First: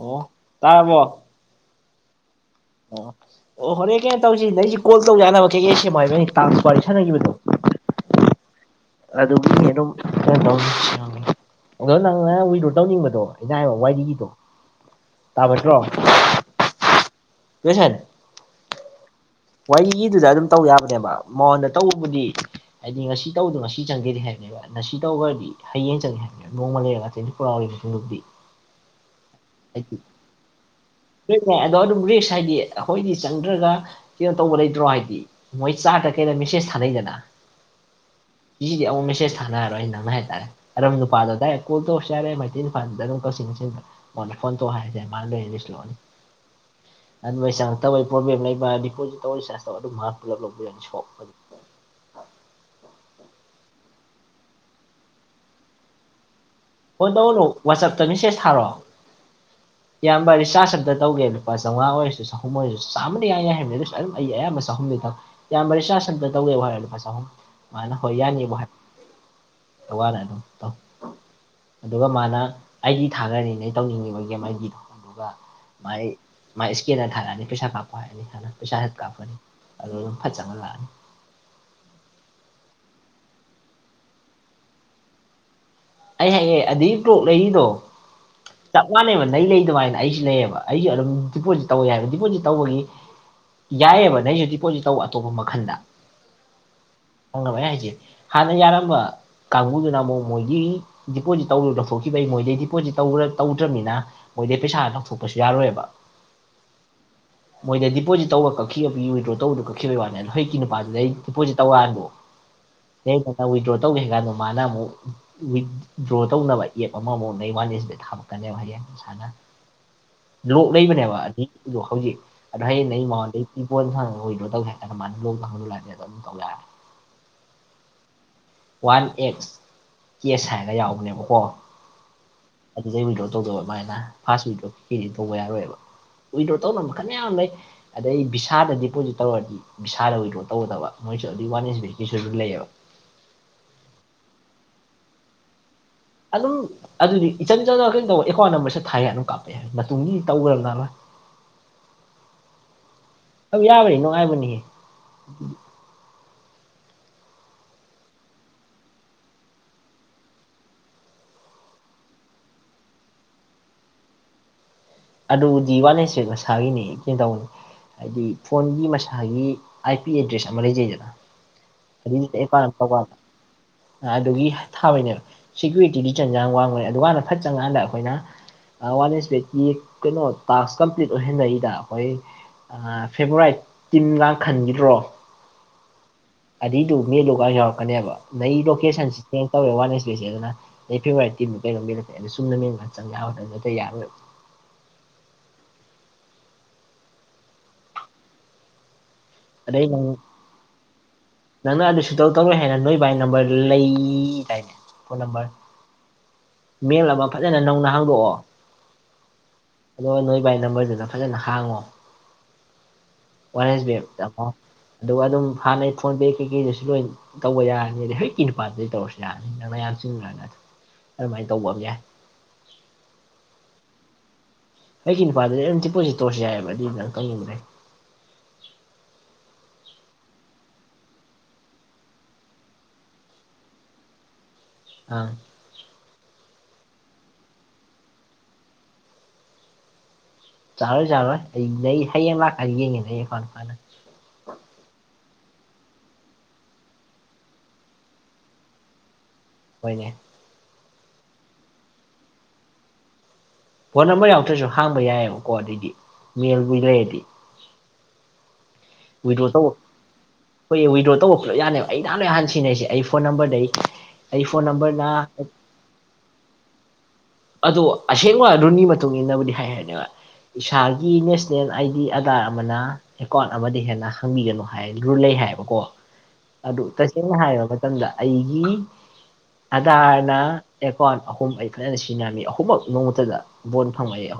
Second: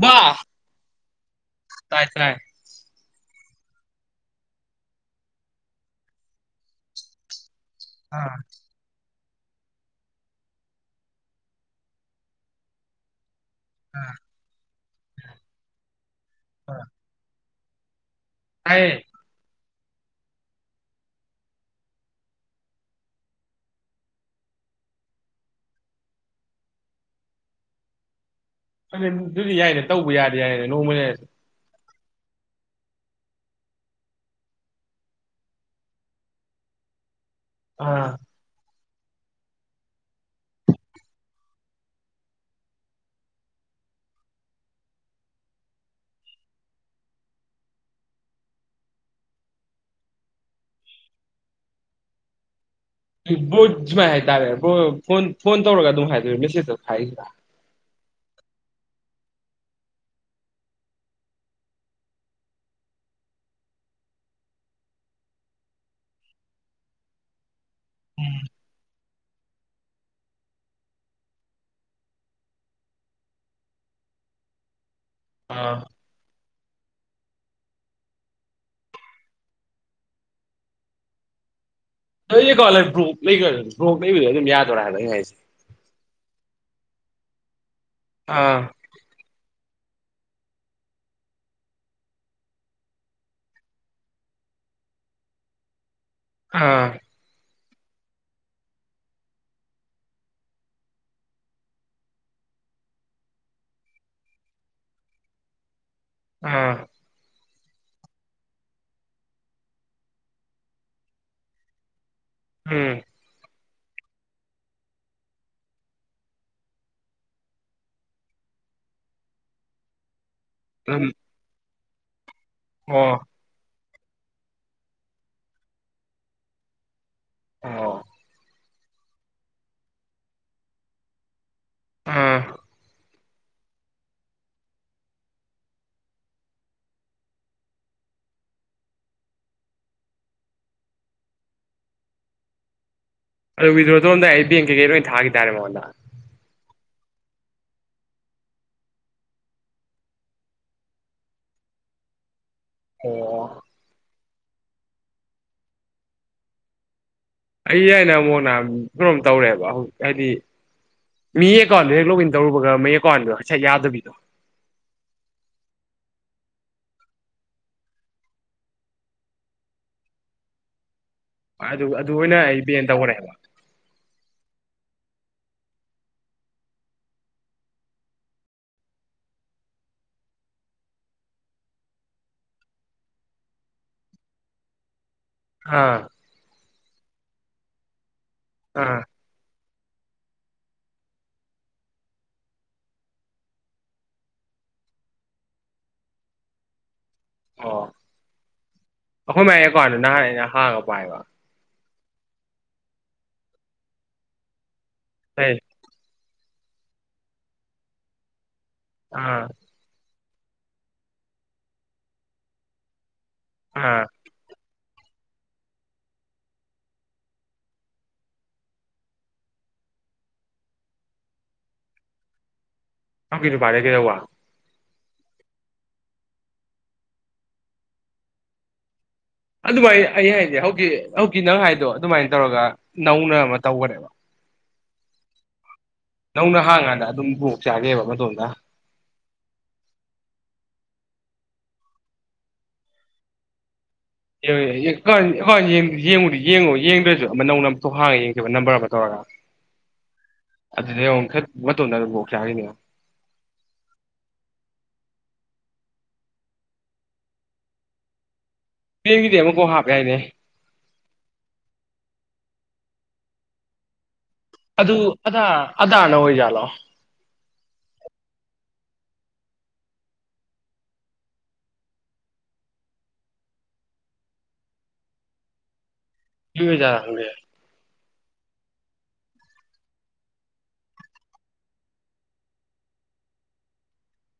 ꯕꯥ ꯇꯥꯔꯕꯣ ꯇꯥꯏ ꯇꯥꯏ ꯑꯣ ꯑꯣ ꯍꯣꯔꯦꯟ ꯀꯩꯅꯣ ꯇꯧꯁꯤꯗ ꯑꯩꯁꯦ ꯀꯣꯜ ꯇꯧꯖꯥꯅꯕ ꯀꯩꯀꯦ ꯑꯩ ꯁꯦ ꯍꯥꯏꯕꯩ ꯇꯥꯡꯁꯨ ꯋꯥꯔꯤ ꯁꯥꯟꯅꯈꯤꯕꯗꯣ ꯑꯥ ꯑꯗꯨ ꯑꯗꯨꯝ ꯀꯩꯅꯣ ꯇꯧꯅꯤ ꯑꯗꯣ ꯅꯪꯅ ꯋꯤꯗ꯭ꯔꯣ ꯇꯧꯅꯤꯡꯕꯗꯣ ꯏꯅꯥꯕ ꯑꯥ ꯋꯥꯔꯤꯏꯔꯤꯒꯤꯗꯣ ꯇꯥꯕꯠꯇ꯭ꯔꯣ [unintelligible] ꯍꯥꯏꯌꯦ ꯋꯥꯔꯤꯒꯤꯗꯨꯗ ꯑꯗꯨꯝ ꯇꯧ ꯌꯥꯕꯅꯦꯕ ꯃꯉꯣꯟꯗ ꯇꯧꯕꯕꯨꯗꯤ ꯍꯥꯏꯗꯤ ꯉꯁꯤ ꯇꯧꯕꯗꯣ ꯉꯁꯤ ꯆꯪꯒꯦꯗꯤ ꯍꯥꯏꯕꯅꯦꯕ ꯉꯁꯤ ꯇꯧꯈꯔꯗꯤ ꯍꯌꯦꯡ ꯆꯪꯉꯦ ꯍꯥꯏꯕꯅꯤꯅ ꯅꯣꯡꯃ ꯂꯩꯔꯒ ꯇꯨꯟꯇꯤ [unintelligible] ꯑꯗꯨ ꯑꯗꯨꯗꯤ ꯌꯥꯏꯅꯦ ꯇꯧꯕ ꯌꯥꯔꯦꯗꯤ ꯌꯥꯏꯅꯦ ꯅꯣꯡꯃ ꯂꯩꯔ ꯅꯦ ꯑꯗꯣ ꯑꯗꯨꯝ ꯔꯤꯛꯁ ꯍꯥꯏꯗꯤ ꯑꯩꯈꯣꯏꯗꯤ ꯆꯪꯗ꯭ꯔꯒ ꯀꯩꯅꯣ ꯇꯧꯕ ꯂꯩꯇ꯭ꯔꯣ ꯍꯥꯏꯗꯤ ꯃꯣꯏ ꯆꯥꯗ ꯀꯩꯗ ꯃꯦꯁꯦꯖ ꯊꯥꯅꯩꯗꯅ ꯑ ꯁꯤꯁꯤꯗꯤ ꯑꯃꯨꯛ ꯃꯦꯁꯦꯁ ꯊꯥꯅꯔꯣꯏ ꯅꯪ ꯍꯥꯏꯇꯥꯔꯦ ꯑꯗꯨꯝ ꯅꯨꯄꯗ ꯗꯤꯔꯦꯛ ꯀꯣꯜ ꯇꯧꯔꯁꯨ ꯌꯥꯔꯦ ꯃꯩꯇꯩ ꯅꯨꯄꯥ ꯗ ꯑꯗꯨꯝ ꯀꯛꯆꯤꯡ ꯃꯁꯦꯟꯗ ꯑꯣ ꯐꯣꯟ ꯇꯣ ꯍꯥꯏꯁꯦ ꯃꯥꯏꯗ ꯅꯤꯁꯂꯣꯅꯤ ꯑꯗꯨ ꯃꯩ ꯆꯥꯡ ꯇꯥꯕꯩ ꯄ꯭ꯔꯣꯕ꯭ꯂꯦꯝ ꯂꯩꯕ ꯗꯤꯄꯣꯖꯤꯠ ꯇꯧ ꯆꯔꯖ ꯇꯧ ꯑꯗꯨꯝ [unintelligible] ꯕꯣꯠ ꯁꯨꯃꯥꯏꯅ ꯍꯥꯏꯇꯥꯔꯦ ꯕꯔꯣ ꯐꯣꯟ ꯐꯣꯟ ꯇꯧꯔꯒ ꯑꯗꯨꯝ ꯍꯥꯏꯗꯣꯏꯔꯣ ꯃꯦꯁꯦꯖꯇ ꯐꯣꯟ ꯊꯥꯔꯛꯏꯁꯤꯔꯥ ꯇꯧꯑꯣꯅꯣ ꯋꯥꯆꯞꯇ ꯃꯦꯁꯦꯁ ꯊꯥꯔꯛꯑꯣ ꯏꯌꯥꯝꯕ ꯔꯤꯆꯥꯔꯖ ꯑꯝꯇꯧꯒꯦ ꯂꯨꯄꯥ ꯆꯥꯝꯉ ꯑꯣꯏꯔꯁꯨ ꯆꯍꯨꯝ ꯑꯣꯏꯔꯁꯨ ꯆꯥꯝꯃꯗ ꯌꯥꯏ ꯌꯥꯏ ꯍꯥꯏꯕꯅꯤ ꯑꯗꯨꯁꯨ ꯑꯗꯨꯝ ꯑꯩ ꯑꯌꯥꯝꯕ ꯆꯍꯨꯝꯗꯤ ꯇꯧ ꯏꯌꯥꯝꯕꯥ ꯔꯤꯆꯥ꯭ꯔꯁ ꯑꯃꯇꯥ ꯇꯧꯒꯦ [unintelligible] ꯂꯨꯄꯥ ꯆꯥꯍꯨꯝ ꯃꯥꯅ ꯍꯣꯏ ꯎꯝ ꯌꯥꯅꯤꯕꯨ ꯍꯥꯏ [unintelligible] ꯑꯗꯨꯒ ꯃꯥꯅ ꯑꯩꯗꯤ ꯊꯥꯈꯅꯤꯅꯦ ꯑꯩ ꯇꯧꯅꯤꯡꯉꯤꯕ ꯒꯦꯝ ꯑꯩꯒꯤꯗꯣ ꯑꯗꯨꯒ ꯑ ꯃꯥꯏ ꯃꯥꯏ ꯏꯁꯀꯦꯟꯗ ꯊꯥꯔꯛꯑꯅꯤ ꯄꯩꯁꯥ ꯀꯥꯞꯄꯣ ꯍꯥꯏꯔꯛ ꯑꯥꯅꯤ ꯄꯩꯁꯥ ꯍꯦꯠ ꯀꯥꯞꯄꯅꯤ ꯑꯗꯨ ꯑꯗꯨꯝ ꯐꯠ ꯆꯪꯍꯜꯂꯛꯑꯅꯤ [unintelligible] ꯀꯣꯂꯔ ꯕ꯭ꯔꯣꯛ ꯂꯩꯈ ꯕ꯭ꯔꯣꯛ ꯂꯩꯕꯗꯣ ꯑꯗꯨꯝ ꯌꯥꯗꯣꯔꯦ ꯍꯥꯏꯕꯥ ꯑꯩ ꯍꯥꯏꯁꯦ ꯑꯩ ꯍꯥꯌꯦ ꯑꯗꯨꯏ ꯇꯣꯛ ꯂꯩꯔꯤꯗꯣ ꯑꯥ ꯆꯞ ꯃꯥꯟꯅꯦꯕ ꯅꯪ ꯂꯩ ꯑꯗꯨꯃꯥꯏꯅ ꯑꯩꯁꯨ ꯂꯩꯌꯦꯕ ꯑꯩꯁꯨ ꯑꯗꯨꯝ ꯗꯤꯄꯣꯖꯤꯠ ꯇꯧꯋꯦ ꯌꯥꯏꯑꯕ ꯗꯤꯄꯣꯖꯤꯠ ꯇꯧꯕꯒꯤ ꯌꯥꯏꯑꯕ ꯅꯪꯁꯨ ꯗꯤꯄꯣꯖꯤꯠ ꯇꯧꯕ ꯑꯇꯣꯞꯄ ꯃꯈꯜꯗ ꯑꯥ ꯐꯪꯉꯕ ꯑꯩ ꯍꯥꯏꯁꯦ ꯍꯥꯟꯅ ꯌꯥꯔꯝꯕ ꯀꯥꯡꯕꯨꯗꯨꯅ ꯑꯃꯨꯛ ꯃꯣꯏꯒꯤ ꯗꯤꯄꯣꯖꯤꯠ ꯇꯧꯔꯨꯗ ꯊꯣꯛꯈꯤꯕ ꯑꯩ ꯃꯣꯏꯗꯒꯤ ꯗꯤꯄꯣꯖꯤꯠ ꯇꯧꯔ ꯇꯧꯗ꯭ꯔꯕꯅꯤꯅ ꯃꯣꯏꯗꯩ ꯄꯩꯁꯥ ꯂꯧꯊꯣꯛꯄꯁꯨ ꯌꯥꯔꯣꯏꯕ ꯑ [inaudible] ꯃꯣꯏꯗ ꯗꯤꯄꯣꯠ ꯇꯧꯕ ꯀꯛꯈꯤꯕ ꯋꯤꯗ꯭ꯔꯣ ꯇꯧꯕꯗꯣ ꯀꯛꯈꯤꯕꯒꯤ ꯋꯥꯅꯦ ꯑꯗꯨ ꯍꯧꯖꯤꯛꯀꯤ ꯅꯨꯄꯥꯗꯨꯗꯑꯩ ꯗꯤꯄꯣꯖꯤꯠ ꯇꯧꯔꯥꯟꯥꯕꯣ [inaudible] ꯎꯝ [unintelligible] ꯋꯤꯗ꯭ꯔꯣ ꯇꯧꯒꯦ ꯍꯥꯏꯀꯥꯟꯗ ꯃꯥꯅ ꯑꯃꯨꯛ ꯋꯤ ꯗ꯭ꯔꯣ ꯇꯧꯅꯕ ꯒꯦꯝ ꯑꯃꯃꯨꯛ [unintelligible] ꯊꯥꯃꯛꯛꯀꯅꯦꯕ ꯍꯌꯦꯡ ꯁꯥꯅ ꯂꯣꯛ ꯑꯗꯨꯝ ꯂꯩꯕꯅꯦꯕ ꯑꯗꯩꯗꯨ ꯍꯧꯖꯤꯛ ꯑꯗꯣ ꯍꯌꯦꯡ ꯑꯩ ꯑꯣ ꯃꯥꯉꯣꯟꯗꯩ [unintelligible] ꯑꯣ ꯋꯥꯟ ꯑꯦꯛꯁ ꯀꯦꯁ ꯍꯥꯏꯔꯒ ꯌꯥꯎꯕꯅꯦꯕꯀꯣ ꯑꯥ ꯑꯗꯨꯗꯩ ꯋꯤꯗ꯭ꯔꯣ ꯇꯧꯗꯧꯕ ꯑꯗꯨꯃꯥꯏꯅ ꯐꯥꯁ ꯋꯤꯗ꯭ꯔꯣ ꯀꯨꯖꯤꯗꯤ ꯇꯧꯕ ꯌꯥꯔꯣꯏꯑꯕ ꯋꯤꯗ꯭ꯔꯣ ꯇꯧꯅꯕ ꯃꯈꯜ ꯃꯌꯥꯝ ꯂꯩ ꯑꯗꯩ ꯕꯤꯚꯤꯁꯥꯗ ꯗꯤꯄꯣꯖꯤꯠ ꯇꯧꯔꯗꯤ ꯕꯤꯚꯤꯁꯥꯗ ꯋꯤꯗ꯭ꯔꯣ ꯇꯧꯒꯗꯕ ꯃꯣꯏꯁꯨ ꯑꯗꯨ ꯋꯥꯟ ꯑꯦꯟꯁ ꯀꯤꯁꯨ ꯂꯩꯌꯦꯕ ꯑꯗꯣ ꯋꯤꯗ꯭ꯔꯣ ꯇꯧꯔꯝꯗꯥꯏ ꯕꯦꯡ ꯇꯒꯤ ꯂꯣꯏ ꯊꯥꯈꯤ ꯇꯔꯦ ꯃꯉꯣꯟꯗ ꯑꯗꯨꯝ ꯑꯗꯨꯗꯤ ꯏꯆꯟ ꯏꯆꯟꯅꯅ ꯀꯩꯅꯣ ꯇꯧꯕ ꯑꯦꯀꯥꯎꯟ ꯅꯝꯕꯔꯁꯦ ꯊꯥꯏꯒ ꯑꯗꯨꯝ ꯀꯥꯞꯄꯛꯑꯦ ꯃꯇꯨꯡꯒꯤꯗꯤ ꯇꯧꯗ꯭ꯔꯕ ꯅꯅ [inaudible] ꯑꯣ ꯑꯗꯨ ꯌꯥꯕꯅꯤ ꯅꯨꯡꯉꯥꯏꯕꯅꯤꯍꯦ ꯑꯩ ꯍꯥꯏꯅ ꯑꯃꯨꯛ ꯅꯍꯥꯟ ꯀꯩꯅꯣꯝ ꯇꯧꯔꯦꯕ ꯍꯧꯖꯤꯛ ꯍꯥꯏꯗꯤ ꯃꯤ ꯑꯦꯀꯥꯎꯟꯗꯨ ꯍꯦꯛ ꯂꯣꯛ ꯏꯟ ꯇꯧꯔꯨꯕꯒ ꯃꯩ ꯑꯦꯀꯥꯎꯟꯗꯣ ꯉꯩꯁ ꯌꯥꯗꯕꯤꯗꯣ ꯑꯗꯨꯗꯤ ꯋꯥꯠꯅꯦꯁꯦ ꯃꯁꯥꯒꯤꯅꯤ ꯀꯩꯅ ꯇꯧꯅꯤ ꯍꯥꯏꯗꯤ ꯐꯣꯟꯒꯤ ꯃꯁꯥꯒꯤ ꯑꯥꯏ ꯄꯤ ꯑꯦꯗ꯭ꯔꯦꯁ ꯑꯃ ꯂꯩꯖꯩꯗꯅ ꯑꯗꯨ ꯑꯗꯨ ꯑꯗꯨꯒꯤ ꯑꯣꯏꯅ ꯑꯩ ꯑꯦꯀꯥꯎꯟ ꯑꯃ ꯄꯦꯟ ꯇꯧꯀꯥꯟꯗ ꯇꯧꯈꯔꯦꯕ ꯑꯗꯨꯒꯤ ꯊꯥꯕꯩꯅꯦꯕ ꯁꯦꯀ꯭ꯌꯨꯔꯤꯇꯤꯗꯤ ꯆꯟꯖꯥꯡ ꯋꯥꯡꯕꯅꯦ ꯑꯗꯨꯀꯥꯟꯗ ꯐꯠ ꯆꯪꯀꯥꯟꯗ ꯑꯩꯈꯣꯏꯅ ꯋꯥꯟ ꯑꯦꯁꯄꯦꯠꯀꯤ ꯀꯩꯅꯣ ꯇꯥꯛꯁ ꯀꯝꯄ꯭ꯂꯤꯠ ꯑꯣꯏꯍꯟꯂꯛꯏꯗ ꯑꯩꯈꯣꯏ ꯑ ꯐꯦꯕꯔꯥꯏꯠ ꯇꯤꯝ ꯂꯥꯡ ꯈꯟꯈꯤꯗ꯭ꯔꯣ ꯑꯥ ꯑꯗꯨꯏꯗꯨ ꯃꯦꯗꯨꯨꯒ ꯌꯥꯎꯔꯛꯀꯅꯦꯕ ꯅꯪ ꯑꯥ ꯂꯣꯀꯦꯁꯟꯁꯤ ꯆꯦꯟ ꯇꯧꯔꯦ ꯋꯥꯟ ꯑꯦꯁ ꯕꯤꯁꯦ ꯑꯗꯨꯅ ꯑꯩ ꯐꯦꯚꯣꯔꯔꯤꯠ ꯇꯤꯝ ꯀꯩꯅꯣ ꯃꯤ ꯅꯦ ꯑꯗ ꯁꯨꯝꯅ ꯃꯤꯡꯒ ꯆꯪ ꯌꯥꯕ ꯃꯇꯝꯗ ꯅꯠꯇ ꯌꯥꯔꯣꯏꯕ ꯑꯣ ꯑꯩꯈꯣꯏ ꯃꯥꯏ ꯑꯗꯩ ꯑꯦꯀꯥꯎꯟ ꯑꯗꯨ ꯅꯪ ꯅꯍꯥꯟ ꯑꯩꯅ ꯍꯥꯡꯉ ꯄꯥꯏꯕ ꯅꯪꯅ ꯑꯗꯨ ꯁꯨꯡꯇꯧ ꯇꯧꯔꯣꯏ ꯍꯥꯏꯔ ꯅꯣꯏ ꯕꯥꯏ ꯅꯝꯕꯔꯗꯨ ꯂꯩꯗꯥꯏꯅꯦ ꯐꯣꯟ ꯅꯝꯕꯔ ꯑꯩ ꯃꯦꯜꯂꯒ ꯐꯖꯅ ꯅꯧꯅ ꯍꯥꯡꯗꯣꯛꯑꯣ ꯑꯥ ꯑꯗꯣ ꯅꯣꯏ ꯕꯥꯏ ꯅꯝꯕꯔꯗꯨꯗ ꯐꯖꯅ ꯍꯥꯡꯉꯣ ꯋꯥꯟ ꯑꯦꯁ ꯕꯦꯝ ꯑꯥ ꯆꯪꯉꯣ ꯑꯗꯨꯒ ꯑꯗꯨꯝ ꯍꯥꯟꯅꯩ ꯐꯣꯟ ꯄꯦ ꯀꯩꯀꯩꯗꯁꯨ ꯂꯣꯏ ꯇꯧꯕ ꯌꯥꯔꯅꯤ ꯍꯧꯖꯤꯛꯀꯤ ꯅꯨꯄꯥꯗꯗꯤ ꯇꯧꯔꯁꯨ ꯌꯥꯔꯅꯤ ꯅꯪꯅ ꯌꯥꯝ ꯆꯤꯟꯈ꯭ꯔꯒꯅ ꯑꯗꯨꯃꯥꯏꯅ ꯇꯧꯕ ꯑꯃ ꯌꯥꯏ ꯅꯪꯒꯤ ꯅꯨꯄꯥꯗꯤ ꯀꯩꯗꯧꯕ ꯑꯩꯒꯤ ꯅꯨꯄꯥꯗꯗꯤ ꯑꯗꯨꯝ ꯇꯤꯄꯣꯁꯤ ꯇꯣꯔꯔꯁꯨ ꯌꯥꯑꯦꯕ ꯑꯗꯨꯏ ꯅꯪ ꯀꯛꯅꯤꯡꯗ꯭ꯔꯦ ꯑꯗꯨꯃꯥꯏꯅ ꯑꯩ ꯍꯥꯏꯗꯤ ꯍꯧꯖꯤꯛ ꯍꯧꯀꯤ ꯅꯪ ꯍꯥꯏꯗꯣ ꯑꯗꯨꯃꯥꯏꯅ ꯇꯧꯔꯒ ꯅꯧꯅ ꯑꯃ ꯇꯧꯈꯅꯦꯕ ꯑꯥ ꯅꯧꯅ ꯍꯥꯡꯀꯥꯟꯗ ꯑꯗꯨꯝ ꯕꯣꯛ ꯆꯥꯅꯤꯕ ꯃꯗꯣꯝꯗ ꯆꯥꯔꯣꯏ ꯆꯥꯔꯣꯏ ꯑꯩ ꯍꯌꯦꯡ ꯂꯥꯛꯀꯅꯤ ꯌꯦꯡꯉꯤ ꯑꯩ ꯑꯦꯀꯥꯎꯟ ꯃꯈꯥꯗ ꯑꯦ ꯌꯦꯡꯉꯨꯗꯤ ꯌꯦꯡꯉꯨ ꯌꯦꯡꯗ꯭ꯔꯁꯨ ꯑꯃ ꯅꯧꯅ ꯑꯃꯝꯇꯣ ꯍꯥꯡꯉ ꯌꯦꯡꯖꯦꯕ ꯅꯝꯕꯔ ꯑꯃ ꯇꯧꯔꯒ [inaudible] ꯍꯣꯏꯅꯦ ꯑꯗꯨꯗꯤ ꯑꯃꯨꯛ ꯆꯠ ꯃꯇꯣꯟꯗ ꯑꯗꯨꯝ ꯕꯣꯛ ꯆꯥꯒꯤꯅꯤ ꯌꯦꯡꯉꯣ ꯐꯣꯟ ꯅꯝꯕꯔ ꯌꯥꯎꯗ꯭ꯔꯁꯨ ꯍꯥꯡꯕ ꯌꯥꯏꯑꯕꯀꯣ ꯑꯗꯩꯗꯤ ꯃꯦꯜꯕꯨ ꯂꯩꯔꯗꯤ ꯄꯦꯡꯒꯤꯗꯤ ꯋꯤꯗ꯭ꯔꯣ ꯑꯃꯨꯛꯄꯨ ꯇꯧꯕ ꯍꯥꯞ ꯌꯥꯏꯅꯦ ꯑꯩꯈꯣꯏ ꯋꯤꯗ꯭ꯔꯣ ꯇꯧꯕ ꯄꯨ ꯂꯣꯏ ꯌꯥꯅꯦꯕ ꯑꯩ ꯅꯍꯥꯟꯣꯏꯍꯥꯟ ꯁꯤꯟꯅꯔꯤꯁꯦ ꯑꯩ ꯐꯣꯟ ꯅꯝꯕꯔꯗꯩ ꯑꯩ ꯐꯣꯟ ꯑꯗꯨ ꯅꯝꯕꯔꯅ ꯑꯗꯥ ꯑꯗꯥꯅ ꯑꯣꯏꯖꯥꯠꯂꯣ ꯑꯗꯣ ꯑꯁꯦꯡꯕ ꯑꯗꯨꯒꯤ ꯃꯇꯨꯡ ꯏꯟꯅꯕꯨꯗꯤ ꯍꯥꯏ ꯍꯥꯏꯔꯅꯦꯕ ꯏꯁꯥꯒꯤ ꯅꯦꯁꯅꯦꯜ ꯑꯥꯏꯗꯤ ꯑꯗꯥ ꯑꯃꯅ ꯑꯦꯀꯥꯎꯟꯠ ꯑꯃ ꯍꯦꯟꯅ ꯍꯪꯕꯤꯒꯅꯨ ꯍꯥꯏ ꯔꯨꯜ ꯂꯩ ꯍꯥꯏꯕꯀꯣ ꯑꯗꯨ ꯑꯣꯏꯖꯥꯠꯂ ꯈꯪꯗꯦ ꯇꯁꯦꯡꯅ ꯍꯥꯏꯔꯕ ꯃꯇꯝꯗ ꯑꯩꯒꯤ ꯑꯙꯔꯅ ꯑꯦꯀꯥꯎꯟꯠ ꯑꯍꯨꯝ ꯐꯖꯅ ꯁꯤ ꯁꯤꯖꯤꯟꯅꯔꯝꯃꯤ ꯑꯍꯨꯝꯃꯛ ꯅꯣꯡꯃꯇꯗ ꯕꯣꯠ ꯐꯪꯅꯩ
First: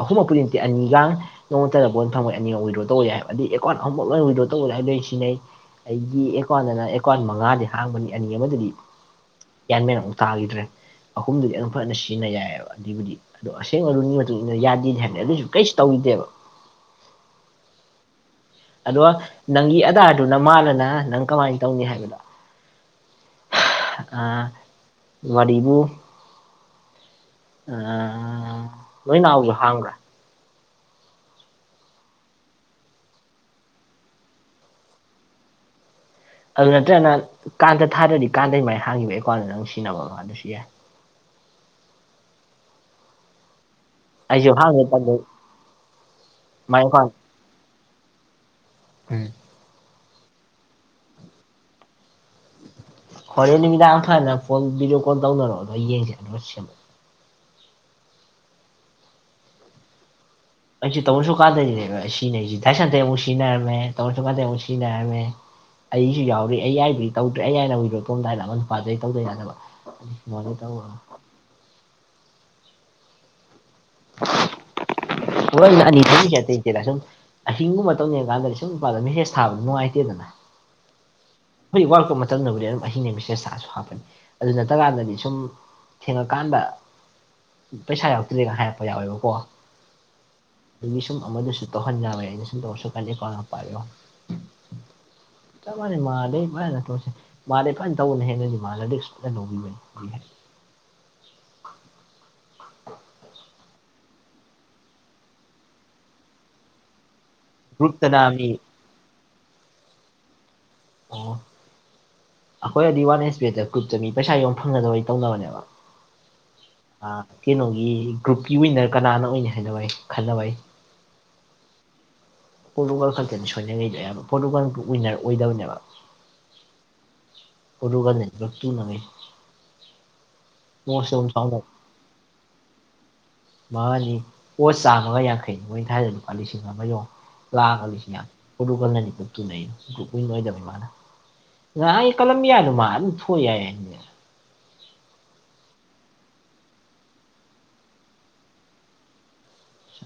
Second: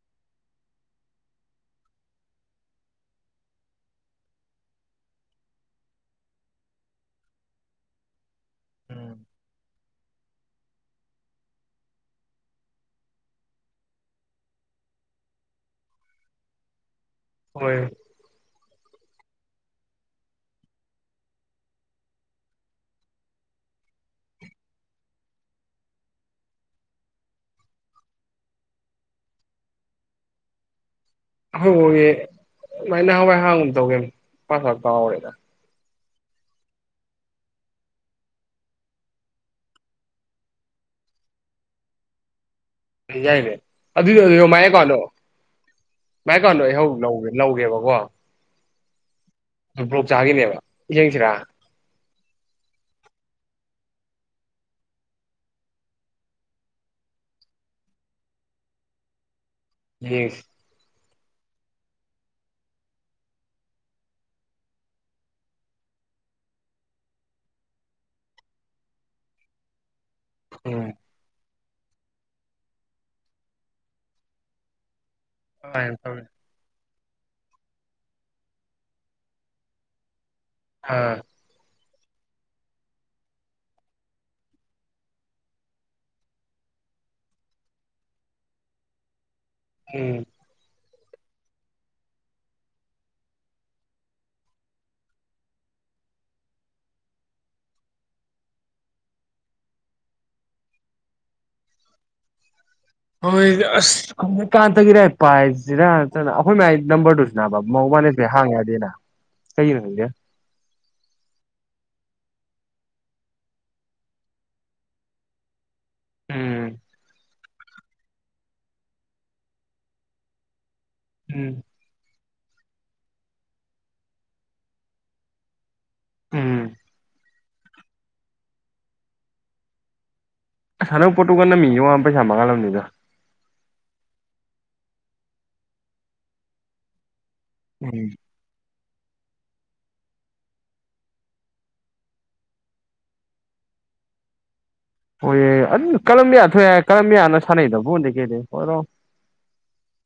ꯑꯍꯨꯝꯃꯛ ꯄꯨꯗꯤ ꯅꯠꯇꯦ ꯑꯅꯤꯒ ꯅꯣꯡꯃꯥꯇꯗ ꯕꯣꯟ ꯐꯪꯕꯩ ꯑꯅꯤꯔꯛ ꯋꯤꯗ꯭ꯔꯣ ꯇꯧꯕ ꯌꯥꯏꯕ ꯑꯗꯤ ꯑꯦꯀꯥꯎꯟꯠ ꯑꯃꯨꯛ ꯂꯣꯏ ꯋꯤꯗ꯭ꯔꯣ ꯇꯧꯔꯦ ꯍꯥꯏꯗꯤ ꯑꯩ ꯁꯤꯟꯅꯩ ꯑꯩꯒꯤ ꯑꯦꯀꯥꯎꯟꯠꯗꯅ ꯑꯦꯀꯥꯎꯟꯠ ꯃꯉꯥꯗꯤ ꯍꯥꯡꯕꯅꯤ ꯑꯅꯤ ꯑꯃꯗꯗꯤ ꯒ꯭ꯌꯥꯟꯃꯦꯟ ꯑꯃꯨꯛ ꯇꯥꯈꯤꯗ꯭ꯔꯦ ꯑꯍꯨꯝꯗꯨꯗꯤ ꯑꯗꯨ ꯐꯅ ꯁꯤꯟꯅ ꯌꯥꯏꯑꯕ ꯑꯗꯨꯏꯕꯨꯗꯤ ꯑꯗꯣ ꯑꯁꯦꯡꯕ ꯔꯨꯜꯒꯤ ꯃꯇꯨꯡꯏꯟꯅ ꯌꯥꯗꯦ ꯍꯥꯏꯕꯅ ꯑꯗꯨꯁꯨ ꯀꯩꯁꯨ ꯇꯧꯗꯦꯕ ꯍꯣꯏ ꯑꯗꯣ ꯅꯪꯒꯤ ꯑꯙꯥꯔꯗꯨꯅ ꯃꯥꯜꯂꯅ ꯅꯪ ꯀꯃꯥꯏ ꯇꯧꯅꯤ ꯍꯥꯏꯕꯗꯣ ꯑ ꯋꯥꯔꯤꯕꯨ ꯑ ꯅꯣꯏ ꯅꯥꯎꯁꯨ ꯍꯥꯡꯕ꯭ꯔꯥ ꯑꯩꯈꯣꯏ [unintelligible] ꯃꯥꯏ ꯅꯍꯥꯟꯋꯥꯏ ꯇꯧꯈꯤꯝꯅꯦ ꯄꯥꯁꯋꯥꯔꯗ ꯀꯥꯎꯔꯦꯗ ꯑꯗꯨ ꯅꯠꯇ꯭ꯔꯒꯅ ꯀꯥꯟꯗ ꯊꯥꯗꯗꯤ ꯀꯥꯟꯗꯩꯃꯥꯏꯅ ꯍꯥꯏꯝꯃꯦ ꯑꯦꯀꯥꯎꯟꯗ ꯅꯪ ꯁꯤꯅꯕ ꯑꯗꯨꯁꯨ ꯌꯥꯏ [unintelligible] ꯑꯗꯨ ꯑꯣꯏꯗꯤ ꯑꯩꯁꯨ ꯃꯥꯏ ꯍꯥꯡꯒꯦ ꯑꯀꯥꯎꯟꯠꯗꯣ ꯇꯟꯗ ꯃꯥꯏ ꯑꯀꯥꯎꯟꯠꯇꯣ ꯑꯩ ꯍꯧ ꯂꯧꯒꯦꯕꯀꯣ ꯎꯝ ꯕꯂꯣꯛ ꯆꯥꯈꯤꯅꯦꯕ ꯌꯦꯡꯁꯤꯔꯥ ꯍꯣꯔꯦꯟ ꯅꯨꯃꯤꯗꯥꯡ ꯊꯨ꯭ꯋꯥꯏꯅ ꯐꯣꯟ ꯚꯕꯤꯗꯤꯑꯣ ꯀꯣꯜ ꯇꯧꯅꯔꯣ ꯑꯗꯨ ꯌꯦꯡꯁꯦ ꯑꯗꯨ ꯁꯦꯝ ꯌꯦꯡꯁꯦ ꯑꯩꯁꯨ ꯇꯧꯔꯁꯨꯀꯥꯟꯅꯌꯦ ꯁꯤꯟꯅꯔꯤꯁꯤ ꯊꯥꯏꯁꯟꯇꯦ ꯑꯃꯨꯛ ꯁꯤꯟꯅꯔꯝꯃꯦ ꯇꯧꯟꯁꯨꯀꯥꯟꯗ ꯑꯃꯨꯛ ꯁꯤꯟꯅꯔꯝꯃꯦ ꯑꯩꯁꯨ ꯌꯥꯎꯔꯤ ꯑꯩ ꯌꯥꯏꯕꯩꯗꯤ ꯇꯧꯗ꯭ꯔꯦ ꯑꯩ ꯍꯥꯏꯅ ꯋꯤꯗ꯭ꯔꯣ ꯇꯧꯔꯝꯗꯥꯏꯅ ꯑꯃ ꯅꯨꯄꯥ ꯗꯨꯗꯩ ꯇꯧꯗꯥ ꯌꯥꯗꯕ ꯎꯝ [unintelligible] ꯍꯣꯏ ꯑꯗꯨꯃꯥꯏꯅ ꯑꯅꯤ ꯇꯧꯔꯦ ꯇꯨꯝꯃꯤꯁꯦ ꯑꯇꯩ ꯅꯠꯇꯦꯗ ꯁꯨꯝ ꯑꯍꯤꯡꯒꯨꯝꯕ ꯇꯧꯅꯤꯀꯥꯟꯗꯗꯤ ꯁꯨꯝ ꯅꯨꯄꯥꯗ ꯃꯦꯁꯦꯁ ꯊꯥꯕꯗꯨ ꯅꯨꯉꯥꯏꯇꯦꯗꯅ [unintelligible] ꯍꯣꯏ ꯋꯥꯔꯛꯄ ꯃꯇꯝꯗꯕꯨꯗꯤ ꯑꯗꯨꯝ ꯑꯍꯤꯡꯅꯦ ꯃꯦꯁꯦꯁ ꯊꯥꯁꯨ ꯍꯥꯞꯄꯅꯤ ꯑꯗꯨꯅ ꯇ꯭ꯔꯥꯝ ꯗꯗꯤ ꯁꯨꯝ ꯊꯦꯡꯑꯀꯥꯟꯗ ꯄꯩꯁꯥ ꯌꯥꯎꯔꯛꯇ꯭ꯔꯦ ꯍꯥꯏꯔꯛꯄ ꯌꯥꯎꯑꯦꯕꯀꯣ ꯎꯝ ꯃꯤ ꯁꯨꯝ ꯑꯃꯅꯁꯨ ꯇꯧꯍꯟꯌꯥꯋꯣꯏ ꯑꯩꯅ ꯁꯨꯝ ꯇꯧꯔꯁꯨ ꯀꯟꯗꯦꯀꯣꯅ ꯄꯥꯏꯌꯣ ꯆꯞ ꯃꯥꯟꯅꯩ ꯃꯥꯗꯤ ꯃꯥꯏꯅ ꯇꯧꯁꯦ ꯃꯥꯗꯤ ꯐꯖꯅ ꯇꯧ ꯍꯦꯟꯅꯗꯤ ꯃꯥꯜꯂꯥꯗꯤ ꯀꯩꯅꯣ ꯒꯤꯃꯦ ꯍꯣꯏ ꯑꯁ ꯑꯃꯨꯛ ꯄꯥꯟꯇꯒꯤ ꯂꯥꯏꯔꯤꯛ ꯄꯥꯏꯁꯤꯔꯥ ꯅꯇ꯭ꯔꯥꯅ ꯑꯩꯈꯣꯏ ꯃꯥꯏ ꯅꯝꯕꯔꯗꯨꯨ ꯅꯥꯕ ꯒ꯭ꯔꯨꯞꯇꯅ ꯃꯣꯋꯥꯟꯅꯥꯁꯦ ꯃꯤ ꯍꯥꯡꯉꯥ ꯗꯦꯅ ꯀꯩꯅ ꯍꯪꯒꯦ ꯑꯣ ꯑꯩꯈꯣꯏ ꯗꯤ ꯋꯥꯟ ꯍꯩ꯭ꯁꯄꯤꯗ ꯀꯨꯞꯇꯃꯤ ꯄꯩꯁꯥ ꯌꯧ ꯐꯪꯅꯒ ꯑꯣꯏꯇꯧꯅꯕꯅꯦꯕ ꯎꯝ ꯑꯥ ꯀꯩꯅꯣꯒꯤ ꯒ꯭ꯔꯨꯞꯀꯤ ꯑꯣꯏꯅ ꯀꯅꯥꯅ ꯑꯣꯏꯅ ꯍꯥꯏꯅꯕ ꯑꯩ ꯈꯟꯂꯣ ꯑꯩ ꯎꯝ ꯄꯣꯔꯇꯨꯒꯥꯜ ꯈꯛꯇꯅꯤ ꯁꯣꯏꯅꯥꯏꯉꯩꯗꯦꯕ ꯄꯣꯔꯇꯨꯒꯜ ꯋꯤꯟꯅꯔ ꯑꯣꯏꯗꯕꯅꯦꯕ ꯎꯝ ꯄꯣꯔꯇꯨꯒꯥꯜꯅ ꯂꯣꯠꯇꯨ ꯅꯪꯉꯦ ꯍꯟꯗꯛ ꯄꯣꯠꯇꯨꯒꯥꯜꯅ ꯃꯤ ꯌꯥꯡ ꯄꯩꯥꯁ ꯃꯪꯍꯜꯂꯝꯅꯤꯗꯥ ꯃꯥꯅꯤ ꯄꯣꯠ ꯆꯥꯝꯃꯒ ꯌꯥꯡꯈꯩꯅꯤ ꯃꯣꯏ ꯊꯥꯏꯔꯥ ꯂꯨꯄꯥ ꯂꯤꯁꯤꯡ ꯑꯃ ꯌꯣꯡ ꯂꯥꯛꯒ ꯎꯝ ꯂꯤꯁꯤꯡ ꯌꯥꯡ ꯄꯣꯔꯇꯨꯒꯜꯅꯅꯤ [inaudible] ꯅꯍꯥꯟ ꯑꯩ ꯀꯂꯝꯕꯤ꯭ꯌꯥꯗꯥ ꯃꯥ ꯑꯗꯨꯝ ꯊꯣꯛ ꯌꯥꯏ ꯍꯥꯏꯅꯦ ꯑꯣꯏꯌꯦ ꯑꯗꯨ ꯀꯂꯝꯕꯤꯌ ꯊꯣꯛꯑꯦ ꯍꯥꯏ ꯀꯂꯝꯕ꯭ꯌꯥꯅ ꯁꯥꯟꯅꯩꯗꯕꯣꯟꯗꯩ ꯀꯩꯗꯩ [unintelligible]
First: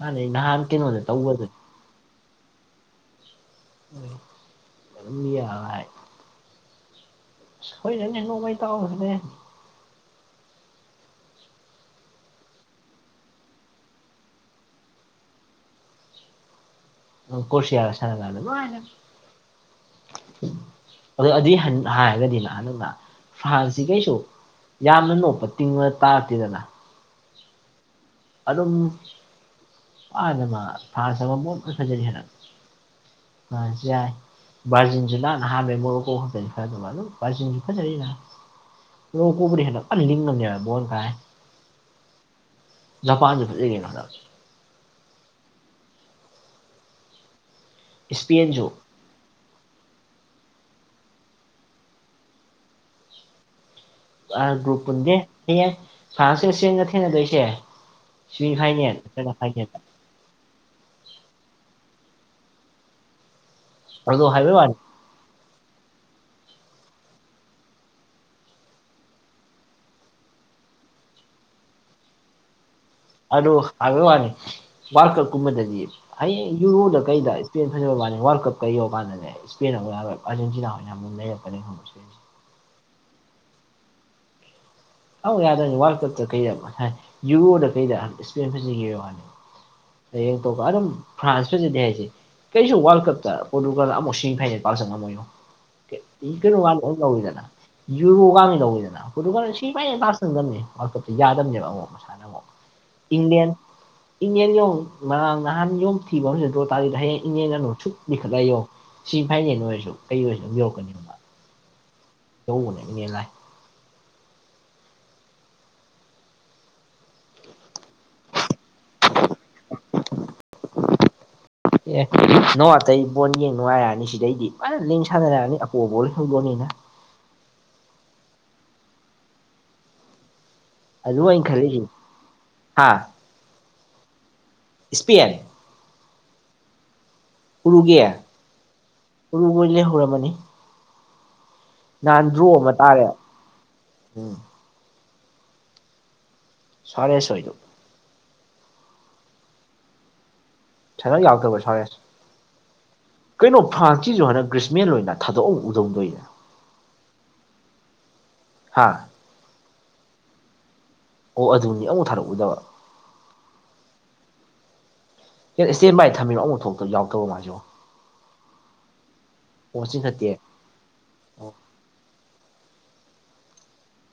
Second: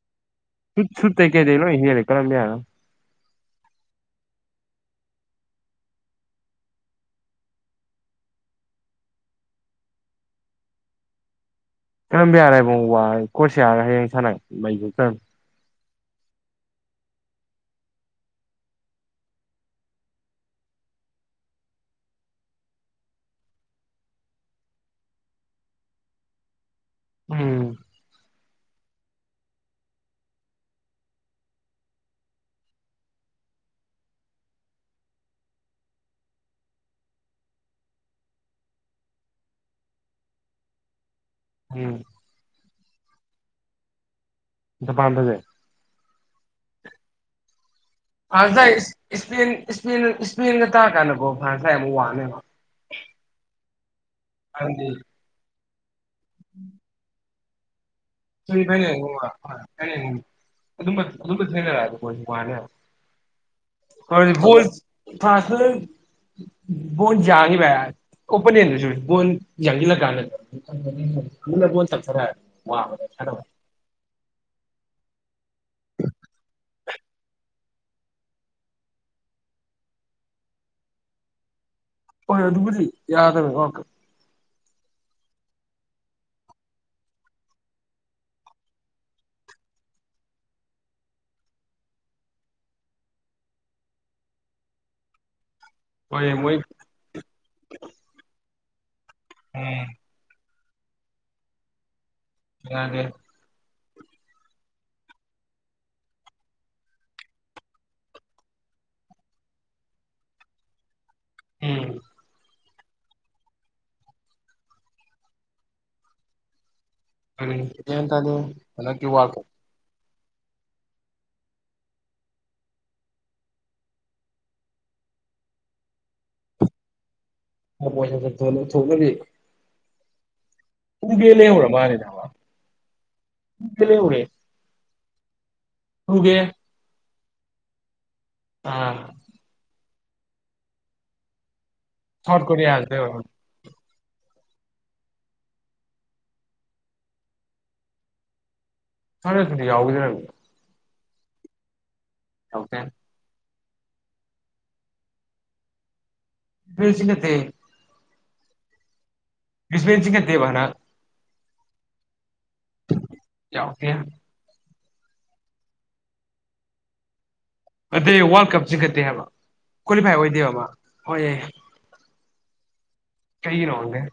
ꯃꯥꯅꯦ ꯅꯍꯥꯟ ꯀꯩꯅꯣꯗ ꯇꯧꯕꯗꯣ ꯑꯗꯨꯝ ꯌꯥꯏ ꯍꯣꯏꯅꯦꯅꯦ ꯅꯣꯡꯃꯣꯏ ꯇꯥꯎꯅꯦ ꯀꯔꯝꯕ꯭ꯌꯥꯔ ꯕꯣ ꯋꯥ ꯀ꯭ꯔꯣꯁꯤꯌꯥꯔ ꯍꯌꯦꯡ ꯁꯥꯟꯅꯩ ꯃꯥꯏ [unintelligible] ꯀꯣ꯭ꯔꯁꯤꯌꯥꯒ ꯁꯥꯟꯅꯒꯗ ꯂꯣꯏꯅ ꯑꯗꯨ ꯑꯗꯤ ꯍꯥꯟ ꯍꯥꯏꯔꯒꯗꯤꯅ ꯑꯗꯨꯅ ꯐꯥꯔꯟꯁꯇꯤ ꯀꯩꯁꯨ ꯌꯥꯝꯅ ꯅꯣꯛꯄ ꯇꯤꯡꯅ ꯇꯥꯛꯇꯦꯗꯅ ꯎꯝ ꯑꯗꯨꯝ [unintelligible] ꯊꯥꯁꯦ ꯑꯃꯨꯛ ꯐꯖꯔꯤ ꯍꯥꯏꯅ ꯐꯖꯩ ꯕꯔꯖꯤꯟꯖꯤꯅ ꯉꯍꯥꯟꯗꯩ ꯃꫭꯔꫭꯀꫭ ꯈꯛꯇꯅꯤ [unintelligible] ꯃꫭꯔꫭꯀꯣꯕꯨꯗꯩ ꯍꯦꯟꯅ ꯐꯅ ꯂꯤꯡꯉꯕꯅꯦꯕ ꯕꯣꯜ ꯐꯂꯥꯏ ꯎꯝ ꯖꯄꯥꯟꯖꯨ ꯐꯖꯩ ꯀꯩꯅꫭ ꯑꯗꫭ ꯖꯄꯥꯟ ꯐꯖꯩ ꯐꯔꯥꯟꯁ ꯏꯁꯄꯦꯟꯁꯨ ꯍꯥꯏ‌ ꯏꯁ ꯏꯁ ꯏꯁꯄꯦꯟꯒ ꯇꯔꯀꯥꯟꯗꯀꯣ ꯐ꯭ꯔꯥꯟꯁꯅ ꯑꯃꯨꯛ ꯋꯥꯡꯅꯦꯕ ꯑ ꯒ꯭ꯔꯨꯞ ꯍꯥꯏꯕꯗꯤ ꯄꯨꯟꯗꯦ ꯍꯌꯦꯡ ꯐ꯭ꯔꯥꯟꯁꯇ ꯆꯦꯟꯒ ꯊꯦꯡꯅꯗꯣꯏꯁꯦ [unintelligible] ꯁꯤꯃꯤ ꯐꯥꯏꯅꯦꯜ ꯅꯠꯇ꯭ꯔꯒ ꯐꯥꯏꯅꯦꯜꯗ ꯑꯗꯨ ꯑꯗꯨꯝꯕ ꯊꯦꯡꯅꯔꯛꯑ ꯃꯥꯅꯦ ꯑꯗꯣ ꯍꯥꯏꯕꯩ ꯋꯥꯅꯤ [unintelligible] ꯐꯔꯥꯟꯁꯅ ꯕꯣꯜ ꯌꯥꯡꯉꯤꯕ ꯑꯣꯄꯅꯦꯟꯗꯨꯁꯨ ꯕꯣꯜ ꯌꯥꯡꯖꯤꯜꯂꯀꯥꯟꯗ ꯑꯗꯨꯅ ꯕꯣꯜ ꯇꯞꯊꯔ ꯋꯥꯕꯅꯦ ꯁꯥꯟꯅꯕ ꯑꯗꯨ ꯍꯥꯏꯕꯋꯥꯅꯤ ꯋꯥꯜ ꯀꯞꯀꯨꯝꯕꯗꯗꯤ ꯍꯌꯦꯡ ꯌꯨꯔꯣꯗ ꯀꯩꯗ ꯏꯁꯄꯦꯟ ꯐꯅꯕ ꯃꯥꯅꯤ ꯋꯥꯔꯜ ꯀꯞ ꯀꯩ ꯌꯧꯔ ꯀꯥꯟꯗꯅꯦ ꯏꯁꯄꯦꯟ ꯑꯃꯨꯛ ꯌꯥꯔꯔꫭꯏ ꯑꯥꯔꯖꯦꯟꯇꯤꯅꯥ ꯑꯣꯏꯅ ꯑꯃꯨꯛ ꯅꯩꯔꯛꯄꯅꯦ [unintelligible] ꯍꯣꯏ ꯑꯗꯨꯕꯨꯗꯤ ꯌꯥꯗꯕ ꯋꯥꯜꯀꯞ ꯑꯧ ꯌꯥꯗꯣꯏꯅꯤ ꯋꯥꯜ ꯀꯞꯇ ꯀꯩꯗ ꯍꯥꯏ ꯌꯨꯔꯣꯗ ꯀꯩꯗ ꯏꯁꯄꯦꯟ ꯐꯖꯩꯌꫭ ꯍꯌꯦꯡ ꯊꫭꯛꯄ ꯑꯗꯨꯝ ꯐ꯭ꯔꯥꯟꯁ ꯐꯖꯗꯦ ꯍꯥꯏꯖꯦ ꯀꯩꯁꯨ ꯋꯥꯜ ꯀꯞꯇ ꯄꯣꯔꯇꯨꯒꯜ ꯑꯃꯨꯛ ꯁꯤ ꯐꯥꯏꯅꯦꯜ ꯄꯥꯛ ꯆꯪꯕ ꯉꯝꯃꫭꯏꯉꫭ [unintelligible] ꯍꯣꯏ ꯃꯣꯏ ꯈꯪꯗꯝꯅꯤ ꯎꯝ ꯋꯥꯔꯜ ꯀꯞꯇ ꯌꯥꯗꯕꯅꯦꯕ ꯑꯃꯨꯛ ꯃꯁꯥꯅ ꯑꯃꯨꯛ ꯌꯥꯗꯦ ꯏꯟꯗꯤꯌꯥꯟ [unintelligible] ꯁꯤꯃꯤ ꯐꯥꯏꯅꯦꯜ ꯑꯣꯏꯔꯁꯨ ꯀꯩ ꯑꯣꯏꯔꯁꯨ ꯑꯗꯨꯝ ꯌꯧꯔꯛꯀꯅꯤꯕ ꯎꯝ ꯇꯧꯕꯅꯦ ꯏꯅꯦ ꯂꯥꯏ ꯒꯤꯌꯥꯟ ꯇꯥꯗꯦ ꯍꯟꯗꯛꯀꯤ ꯋꯥꯜꯀꯞ [unintelligible] ꯑꯦ ꯅꯣ ꯑꯇꯩ ꯕꯣꯜ ꯌꯦꯡ ꯅꯨꯡꯉꯥꯏꯔꯛꯑꯅꯤ ꯁꯤꯗꯩꯗꯤ ꯐꯖꯅ ꯂꯤꯡ ꯁꯥꯟꯅꯔꯛꯑꯅꯤ ꯑꯄꯣ ꯕꯣꯜ ꯍꯧꯕꯣꯜꯅꯤꯅ [unintelligible] ꯑꯗꯨ ꯎꯕꯦꯜ ꯑꯩꯅ ꯂꯩꯍꯧꯔ ꯈꯜꯂꯤꯁꯤ ꯃꯥꯜꯂꯦꯗ ꯍꯥ ꯎꯕꯦꯜ ꯂꯩꯍꯧꯔꯦ ꯏꯁꯄꯦꯟ [unintelligible] ꯎꯔꯨꯒꯦ ꯑꯥ ꯎꯔꯨꯒꯣ ꯂꯩꯍꯧꯔꯝꯃꯥꯅꯤ ꯁꯥꯎꯠ ꯅꯍꯟꯗ꯭ꯔꯣ ꯑꯃ ꯀꯣꯔꯤꯌꯥꯗ ꯇꯥꯔꯦ ꯁꯥꯎꯠ ꯎꯝ ꯁꯔꯦꯁꯣꯏꯗꯨ [unintelligible] [inaudible] ꯑꯣꯀꯦ ꯀꯩꯅꯣ ꯐ꯭ꯔꯥꯟꯁꯤꯁꯨ ꯍꯟꯗꯛ ꯒ꯭ꯔꯤꯁꯃꯦꯟ ꯑꯣꯏꯅ ꯊꯥꯗꯣꯛꯑꯝ ꯎꯗꯧꯗꯣꯏꯅꯦ ꯄꯔꯤꯁꯤ ꯅꯠꯇꯦ ꯍꯥꯥ ꯏꯁꯄꯦꯟ ꯆꯤꯡꯈꯠꯇꯦꯕ ꯍꯟꯗꯛ ꯑꯣ ꯑꯗꯨꯅꯤ ꯑꯃꯨꯛ ꯊꯥꯔꯛꯎꯗꯕ ꯌꯥꯎꯇꯦ ꯍꯦꯠ ꯏꯁꯇꯦꯟ ꯕꯥꯏ ꯊꯝꯃꯤꯔꯣ ꯑꯃꯨꯛ ꯊꯣꯛꯇ ꯌꯥꯎꯗꯕ ꯃꯥꯏꯖꯤꯕꯣ ꯅꯠꯇꯦ ꯋꯥꯔꯜ ꯀꯞ ꯆꯤꯡꯈꯠꯇꯦ ꯍꯥꯏꯕ ꯑꯣ ꯀ꯭ꯋꯥꯂꯤꯐꯥꯏ ꯆꯤꯡꯈꯠꯇꯦ ꯑꯣꯏꯗꯦꯕ ꯍꯣꯏ ꯌꯥ ꯀꯩꯒꯤ ꯅꯣꯅꯦ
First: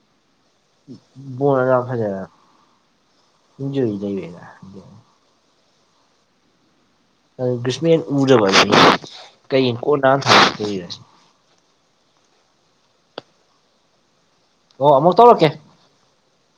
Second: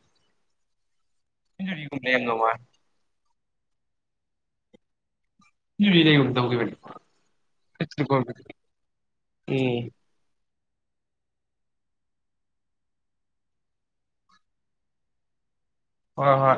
ꯂꯩꯔꯝꯗꯧ ꯃꯥꯜꯂꯦ [unintelligible] ꯏꯔꯨꯖ ꯂꯩꯕꯩ ꯃꯇꯝ ꯀꯨꯏꯕꯅꯤ ꯑꯗꯨ ꯒꯔꯤꯁꯃꯦꯟ ꯎꯖꯕ ꯀꯩ ꯎꯝ ꯀꯣꯟ ꯅꯥꯅ ꯊꯥꯔꯛ ꯀꯅꯤ ꯑꯣ ꯑꯃꯨꯛ ꯇꯧꯔꯛꯀꯦ ꯍꯣꯏ ꯍꯣꯏ